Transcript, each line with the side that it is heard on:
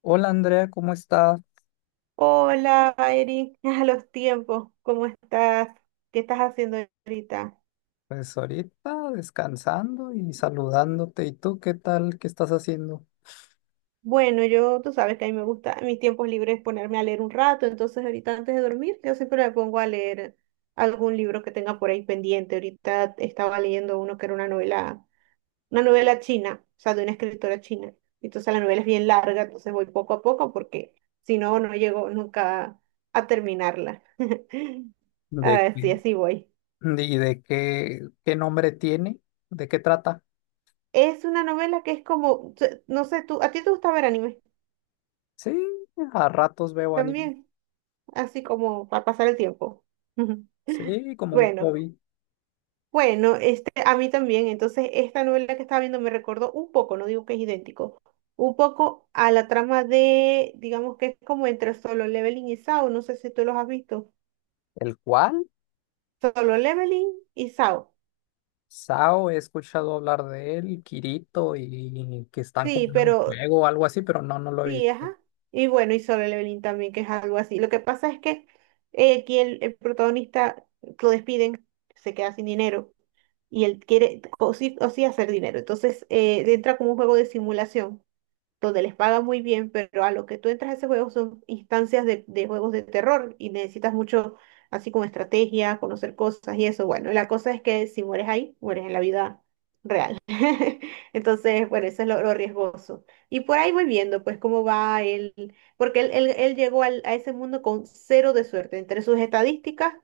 left: Hola Andrea, ¿cómo estás?
right: Hola, Eric, a los tiempos, ¿cómo estás? ¿Qué estás haciendo ahorita?
left: Pues ahorita descansando y saludándote. ¿Y tú qué tal? ¿Qué estás haciendo?
right: Bueno, yo, tú sabes que a mí me gusta, en mis tiempos libres ponerme a leer un rato, entonces ahorita antes de dormir, yo siempre me pongo a leer algún libro que tenga por ahí pendiente. Ahorita estaba leyendo uno que era una novela china, o sea, de una escritora china. Entonces la novela es bien larga, entonces voy poco a poco porque si no, no llego nunca a terminarla. A
left: ¿De
right: ver, sí,
left: qué?
right: así voy.
left: ¿Y de qué, qué nombre tiene? ¿De qué trata?
right: Es una novela que es como, no sé, tú, a ti te gusta ver anime
left: Sí, a ratos veo anime.
right: también, así como para pasar el tiempo.
left: Sí, como un
right: Bueno,
left: hobby.
right: bueno, a mí también. Entonces, esta novela que estaba viendo me recordó un poco, no digo que es idéntico, un poco a la trama de, digamos que es como entre Solo Leveling y SAO. No sé si tú los has visto.
left: ¿El cual?
right: Solo Leveling y SAO.
left: Sao, he escuchado hablar de él, Kirito, y que están
right: Sí,
left: como en un
right: pero
left: juego o algo así, pero no, no lo he
right: sí,
left: visto.
right: ajá. Y bueno, y Solo Leveling también, que es algo así. Lo que pasa es que aquí el protagonista lo despiden, se queda sin dinero y él quiere o sí hacer dinero. Entonces entra como un juego de simulación donde les pagan muy bien, pero a lo que tú entras a ese juego son instancias de juegos de terror y necesitas mucho, así como estrategia, conocer cosas y eso. Bueno, la cosa es que si mueres ahí, mueres en la vida real. Entonces, bueno, eso es lo riesgoso. Y por ahí voy viendo, pues, cómo va él, porque él llegó a ese mundo con cero de suerte. Entre sus estadísticas,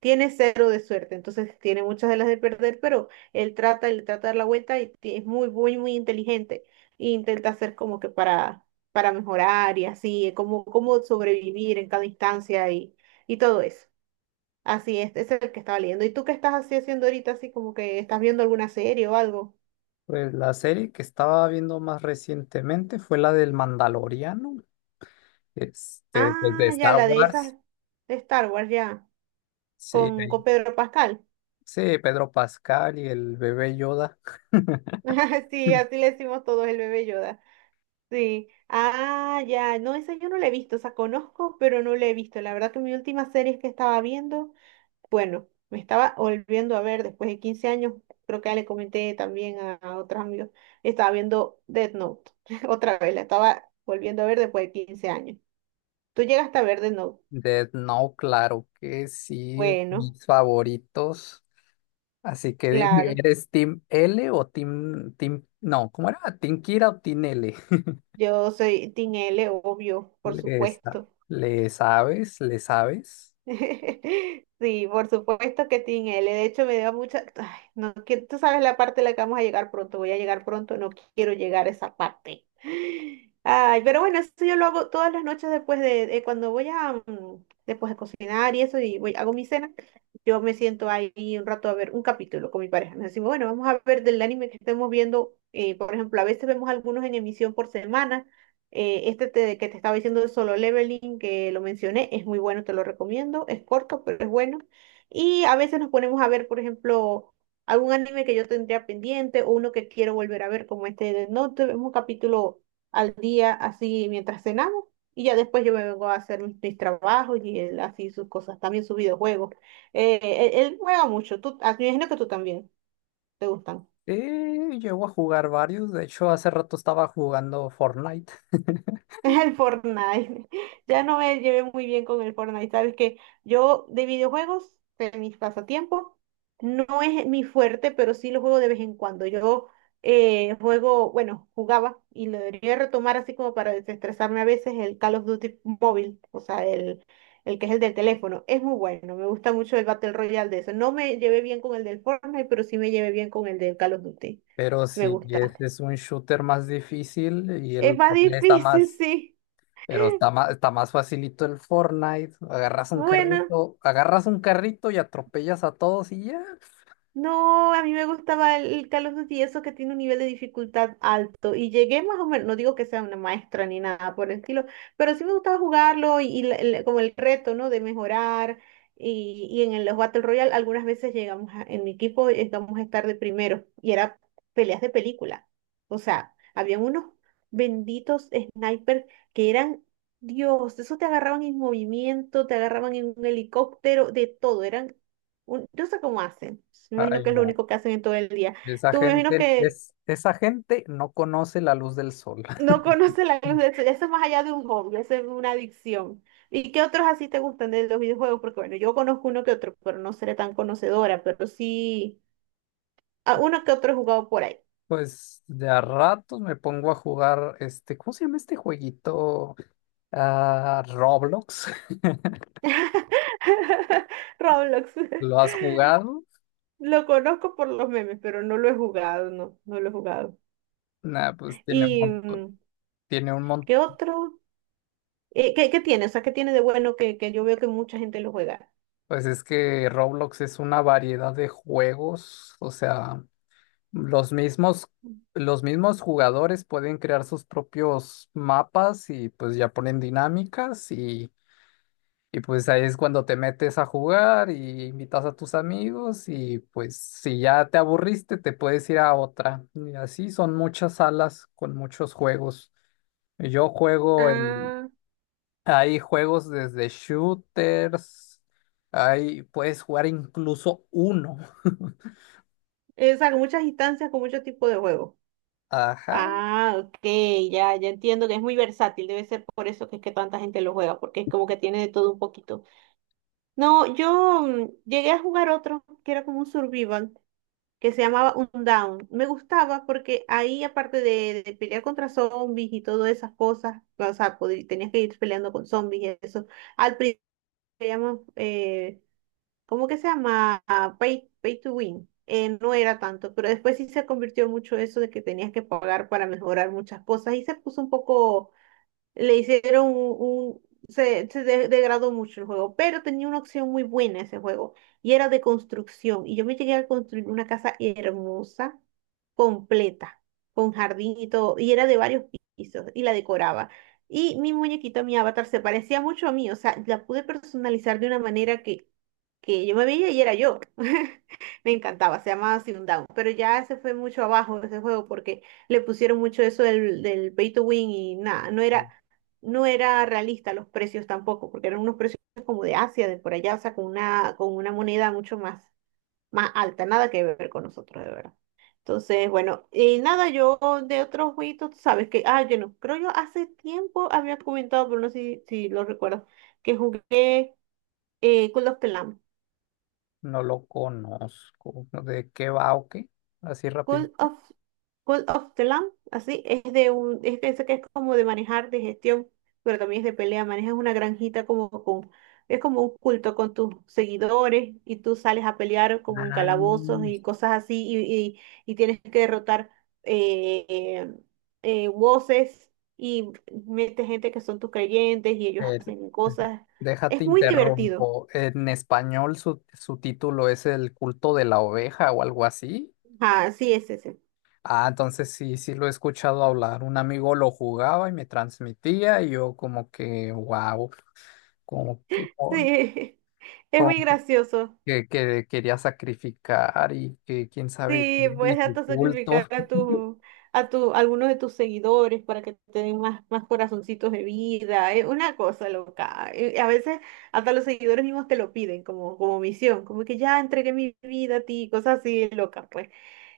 right: tiene cero de suerte, entonces tiene muchas de las de perder, pero él trata de dar la vuelta y es muy, muy, muy inteligente. E intenta hacer como que para mejorar y así, como sobrevivir en cada instancia y todo eso. Así es, ese es el que estaba leyendo. ¿Y tú qué estás así haciendo ahorita, así como que estás viendo alguna serie o algo?
left: Pues la serie que estaba viendo más recientemente fue la del Mandaloriano, pues de
right: Ah, ya,
left: Star
right: la de esas
left: Wars.
right: de Star Wars, ya,
left: Sí,
right: con
left: ahí-
right: Pedro Pascal.
left: sí, Pedro Pascal y el bebé Yoda.
right: Sí, así le decimos todos el bebé Yoda. Sí. Ah, ya. No, esa yo no la he visto. O sea, conozco, pero no la he visto. La verdad que mi última serie que estaba viendo, bueno, me estaba volviendo a ver después de 15 años. Creo que ya le comenté también a otros amigos. Estaba viendo Death Note. Otra vez, la estaba volviendo a ver después de 15 años. ¿Tú llegaste a ver Death Note?
left: Death Note, claro que sí,
right: Bueno,
left: mis favoritos. Así que dime,
right: claro.
left: ¿eres Team L o no, ¿cómo era? ¿Team Kira o Team L?
right: Yo soy Team L, obvio, por
left: ¿Le,
right: supuesto.
left: le sabes? ¿Le sabes?
right: Sí, por supuesto que tiene L. De hecho, me dio mucha. Ay, no quiero. Tú sabes la parte a la que vamos a llegar pronto. Voy a llegar pronto. No quiero llegar a esa parte. Ay, pero bueno, eso yo lo hago todas las noches después de cuando voy a después de cocinar y eso y voy hago mi cena. Yo me siento ahí un rato a ver un capítulo con mi pareja. Nos decimos, bueno, vamos a ver del anime que estemos viendo. Por ejemplo, a veces vemos algunos en emisión por semana. Que te estaba diciendo de Solo Leveling, que lo mencioné, es muy bueno, te lo recomiendo. Es corto, pero es bueno. Y a veces nos ponemos a ver, por ejemplo, algún anime que yo tendría pendiente o uno que quiero volver a ver, como este de Death Note. Vemos un capítulo al día, así mientras cenamos. Y ya después yo me vengo a hacer mis trabajos y él así sus cosas, también sus videojuegos. Eh, él juega mucho. Me imagino que tú también te gustan.
left: Llego a jugar varios, de hecho hace rato estaba jugando Fortnite.
right: El Fortnite. Ya no me llevé muy bien con el Fortnite. Sabes que yo de videojuegos, de mis pasatiempos, no es mi fuerte, pero sí lo juego de vez en cuando. Yo Juego, bueno, jugaba y lo debería retomar así como para desestresarme a veces el Call of Duty móvil, o sea, el que es el del teléfono. Es muy bueno, me gusta mucho el Battle Royale de eso. No me llevé bien con el del Fortnite, pero sí me llevé bien con el del Call of Duty.
left: Pero
right: Me
left: sí,
right: gusta.
left: es un shooter más difícil y
right: Es
left: el
right: más
left: Fortnite está
right: difícil,
left: más.
right: sí.
left: Pero está más facilito el Fortnite.
right: Bueno.
left: Agarras un carrito y atropellas a todos y ya.
right: No, a mí me gustaba el Call of Duty, eso que tiene un nivel de dificultad alto. Y llegué más o menos, no digo que sea una maestra ni nada por el estilo, pero sí me gustaba jugarlo y como el reto, ¿no? De mejorar. Y en los Battle Royale algunas veces en mi equipo, llegamos a estar de primero. Y era peleas de película. O sea, habían unos benditos snipers que eran, Dios, eso te agarraban en movimiento, te agarraban en un helicóptero, de todo. Eran yo sé cómo hacen. Me imagino
left: Ay,
right: que es lo
left: no.
right: único que hacen en todo el día. Tú me imagino que
left: Es, esa gente no conoce la luz del sol.
right: no conoces la luz de sol. Eso es más allá de un hobby, eso es una adicción. ¿Y qué otros así te gustan de los videojuegos? Porque bueno, yo conozco uno que otro, pero no seré tan conocedora, pero sí, a uno que otro he jugado por ahí.
left: Pues de a ratos me pongo a jugar este, ¿cómo se llama este jueguito? Ah, Roblox.
right: Roblox.
left: ¿Lo has jugado?
right: Lo conozco por los memes, pero no lo he jugado, no, no lo he jugado.
left: Nah,
right: ¿Y
left: tiene un montón.
right: qué otro? ¿Qué tiene? O sea, ¿qué tiene de bueno que yo veo que mucha gente lo juega?
left: Pues es que Roblox es una variedad de juegos, o sea, Los mismos, los mismos jugadores pueden crear sus propios mapas y pues ya ponen dinámicas, y pues ahí es cuando te metes a jugar y invitas a tus amigos y pues si ya te aburriste te puedes ir a otra. Y así son muchas salas con muchos juegos. Yo juego en,
right: Ah,
left: Hay juegos desde shooters, hay, puedes jugar incluso uno.
right: o sea, con muchas instancias, con muchos tipos de juegos.
left: Ajá.
right: Ah, ok, ya, ya entiendo que es muy versátil, debe ser por eso que es que tanta gente lo juega, porque es como que tiene de todo un poquito. No, yo llegué a jugar otro que era como un survival, que se llamaba Undown. Me gustaba porque ahí, aparte de pelear contra zombies y todas esas cosas, o sea, tenías que ir peleando con zombies y eso, al principio ¿cómo que se llama? Ah, pay to win. No era tanto, pero después sí se convirtió mucho eso de que tenías que pagar para mejorar muchas cosas y se puso un poco le hicieron se degradó mucho el juego, pero tenía una opción muy buena ese juego y era de construcción. Y yo me llegué a construir una casa hermosa, completa, con jardín y todo, y era de varios pisos y la decoraba. Y mi muñequito, mi avatar, se parecía mucho a mí, o sea, la pude personalizar de una manera que yo me veía y era yo. Me encantaba, se llamaba Down, pero ya se fue mucho abajo ese juego porque le pusieron mucho eso del pay to win y nada, no era realista los precios tampoco, porque eran unos precios como de Asia, de por allá, o sea, con una moneda mucho más, más alta, nada que ver con nosotros, de verdad. Entonces, bueno, y nada, yo de otros jueguitos, tú sabes que, ah, yo no, creo yo hace tiempo había comentado, pero no sé si lo recuerdo, que jugué Call of the Lamb.
left: No lo conozco, ¿no? ¿De qué va o qué? Así rápido.
right: Call of, Call of the Lamb, así, es de un, es que ese que es como de manejar, de gestión, pero también es de pelea, manejas una granjita como con, es como un culto con tus seguidores y tú sales a pelear como en
left: Ah,
right: calabozos y cosas así y tienes que derrotar eh, voces y metes gente que son tus creyentes y ellos
left: el-
right: hacen cosas.
left: déjate
right: Es muy divertido.
left: interrumpo. En español su título es El culto de la oveja o algo así.
right: Ah, sí, es ese.
left: Ah, entonces sí, sí lo he escuchado hablar. Un amigo lo jugaba y me transmitía y yo como que, wow, como que, con-
right: Sí, es muy
left: como que
right: gracioso.
left: que quería sacrificar y que quién sabe
right: Sí,
left: qué y
right: puedes
left: su
right: hasta
left: culto.
right: sacrificar a tu, a tu, a algunos de tus seguidores para que te den más, más corazoncitos de vida. Es una cosa loca. A veces hasta los seguidores mismos te lo piden como, como misión, como que ya entregué mi vida a ti, cosas así locas, pues.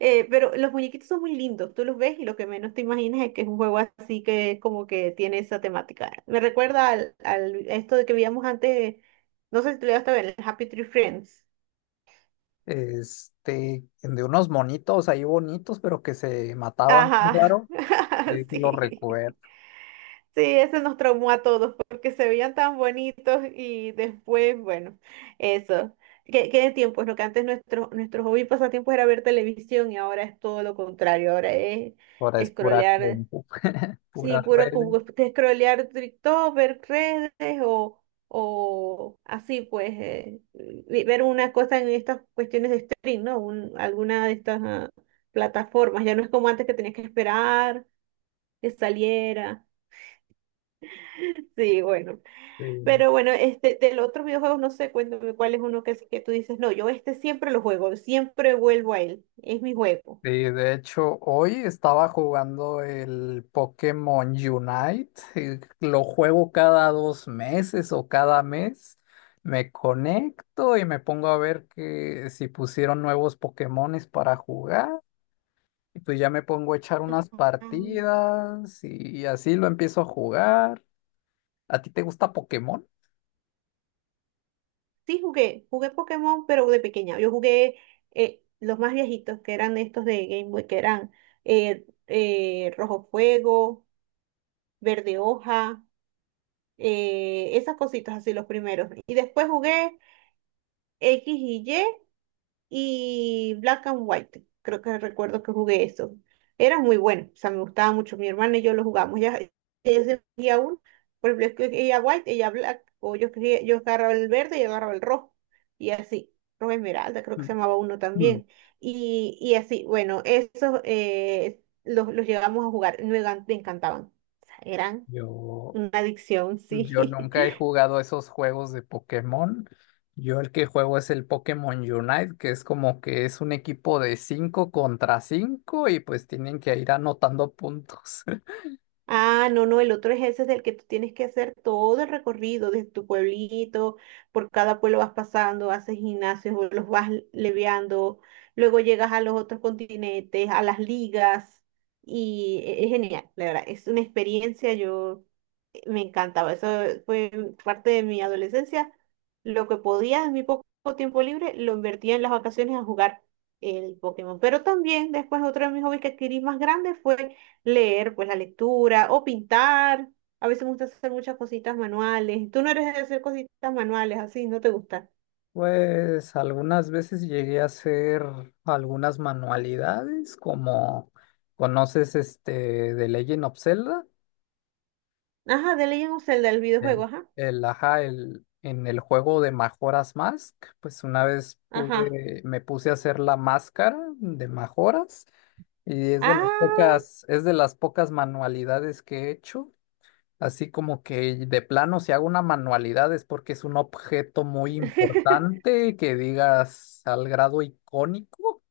right: Pero los muñequitos son muy lindos, tú los ves y lo que menos te imaginas es que es un juego así que es como que tiene esa temática. Me recuerda al esto de que veíamos antes, no sé si tú lo llegaste a ver, el Happy Tree Friends.
left: Este, de unos monitos ahí bonitos, pero que se mataban,
right: Ajá,
left: claro, sí, sí lo
right: sí.
left: recuerdo.
right: Sí, ese nos traumó a todos porque se veían tan bonitos y después, bueno, eso. ¿Qué, qué de tiempos? Lo que antes nuestro hobby y pasatiempo era ver televisión y ahora es todo lo contrario. Ahora es
left: Ahora es pura
right: scrollear,
left: compu,
right: sí,
left: puras
right: puro
left: redes,
right: como que scrollear TikTok, ver redes o así, pues, ver una cosa en estas cuestiones de stream, ¿no? Alguna de estas plataformas. Ya no es como antes que tenías que esperar que saliera. Sí, bueno.
left: sí.
right: Pero bueno, del otro videojuego, no sé, cuéntame cuál es uno que tú dices, no, yo siempre lo juego, siempre vuelvo a él, es mi juego.
left: Sí, de hecho, hoy estaba jugando el Pokémon Unite. Lo juego cada dos meses o cada mes, me conecto y me pongo a ver que si pusieron nuevos Pokémones para jugar. Y pues ya me pongo a echar unas
right: Mm.
left: partidas y así lo empiezo a jugar. ¿A ti te gusta Pokémon?
right: Sí, jugué Pokémon, pero de pequeña. Yo jugué los más viejitos, que eran estos de Game Boy, que eran Rojo Fuego, Verde Hoja, esas cositas así, los primeros. Y después jugué X y Y, y Black and White. Creo que recuerdo que jugué eso. Era muy bueno, o sea, me gustaba mucho. Mi hermana y yo lo jugamos. Ella escogía uno, por ejemplo, ella white, ella black, o yo, yo agarraba el verde y agarraba el rojo, y así. Rojo esmeralda, creo que se
left: Mm,
right: llamaba uno
left: mm.
right: también. Y así, bueno, esos los llegamos a jugar, me encantaban. O sea, eran
left: Yo,
right: una adicción,
left: Yo
right: sí.
left: nunca he jugado esos juegos de Pokémon. Yo el que juego es el Pokémon Unite, que es como que es un equipo de 5 contra 5 y pues tienen que ir anotando puntos.
right: Ah, no, no, el otro es ese del que tú tienes que hacer todo el recorrido desde tu pueblito, por cada pueblo vas pasando, haces gimnasios, o los vas leviando, luego llegas a los otros continentes, a las ligas, y es genial, la verdad, es una experiencia, yo me encantaba, eso fue parte de mi adolescencia, lo que podía en mi poco tiempo libre lo invertía en las vacaciones a jugar el Pokémon, pero también después otro de mis hobbies que adquirí más grande fue leer, pues la lectura o pintar. A veces me gusta hacer muchas cositas manuales. Tú no eres de hacer cositas manuales así, no te gusta.
left: Pues algunas veces llegué a hacer algunas manualidades, como conoces este de Legend of Zelda.
right: Ajá, de Legend of Zelda, el videojuego,
left: El,
right: ajá.
left: ajá, el, en el juego de Majora's Mask, pues una vez
right: Ajá.
left: pude, me puse a hacer la máscara de Majoras y
right: Ah,
left: es de las pocas manualidades que he hecho. Así como que de plano, si hago una manualidad es porque es un objeto muy
right: o
left: importante que digas al grado icónico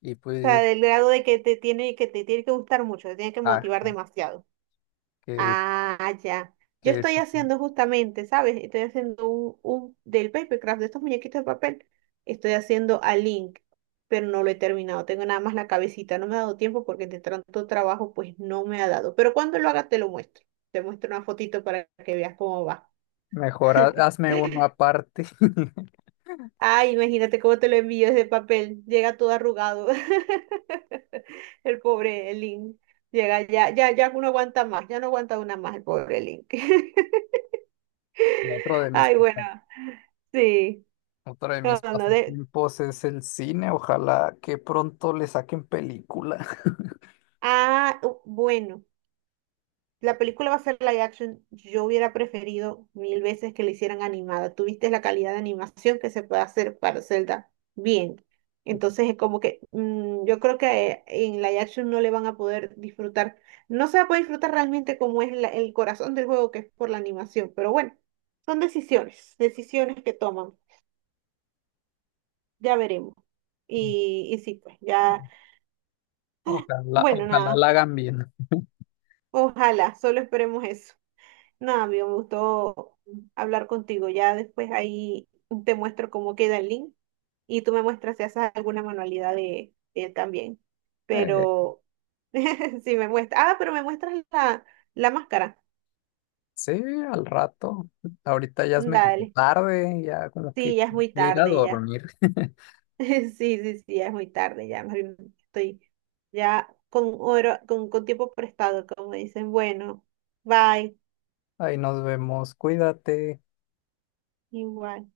left: y
right: sea,
left: pues,
right: del grado de que te tiene que gustar mucho, te tiene que
left: ah,
right: motivar demasiado.
left: que,
right: Ah, ya. Yo
left: que
right: estoy
left: es-
right: haciendo justamente, ¿sabes? Estoy haciendo un del papercraft, de estos muñequitos de papel. Estoy haciendo a Link, pero no lo he terminado. Tengo nada más la cabecita. No me ha dado tiempo porque de tanto trabajo, pues no me ha dado. Pero cuando lo haga, te lo muestro. Te muestro una fotito para que veas cómo va.
left: mejor hazme uno aparte.
right: Ay, imagínate cómo te lo envío ese papel. Llega todo arrugado. El pobre Link. Llega ya no aguanta más. Ya no aguanta una más el pobre Link.
left: otro de mis...
right: Ay, bueno, sí.
left: Otro de
right: No,
left: mis
right: no, no, de...
left: pasatiempos es el cine. Ojalá que pronto le saquen película.
right: Ah, bueno, la película va a ser live action. Yo hubiera preferido mil veces que la hicieran animada. Tuviste la calidad de animación que se puede hacer para Zelda bien. Entonces es como que yo creo que en live action no le van a poder disfrutar. No se va a poder disfrutar realmente como es el corazón del juego, que es por la animación. Pero bueno, son decisiones que toman. Ya veremos. Y sí, pues ya.
left: Ojalá,
right: Bueno,
left: ojalá
right: nada.
left: la hagan bien.
right: Ojalá, solo esperemos eso. Nada, me gustó hablar contigo. Ya después ahí te muestro cómo queda el link y tú me muestras si haces alguna manualidad de él también.
left: Eh,
right: Pero si me muestras, ah, pero me muestras la máscara.
left: sí, al rato. Ahorita ya es medio
right: Dale.
left: tarde, ya como que
right: Sí, ya es muy
left: voy a ir a
right: tarde ya.
left: dormir.
right: Sí, sí, sí, ya es muy tarde ya. Más bien estoy ya con oro, con tiempo prestado, como dicen. Bueno, bye.
left: Ahí nos vemos. Cuídate.
right: Igual.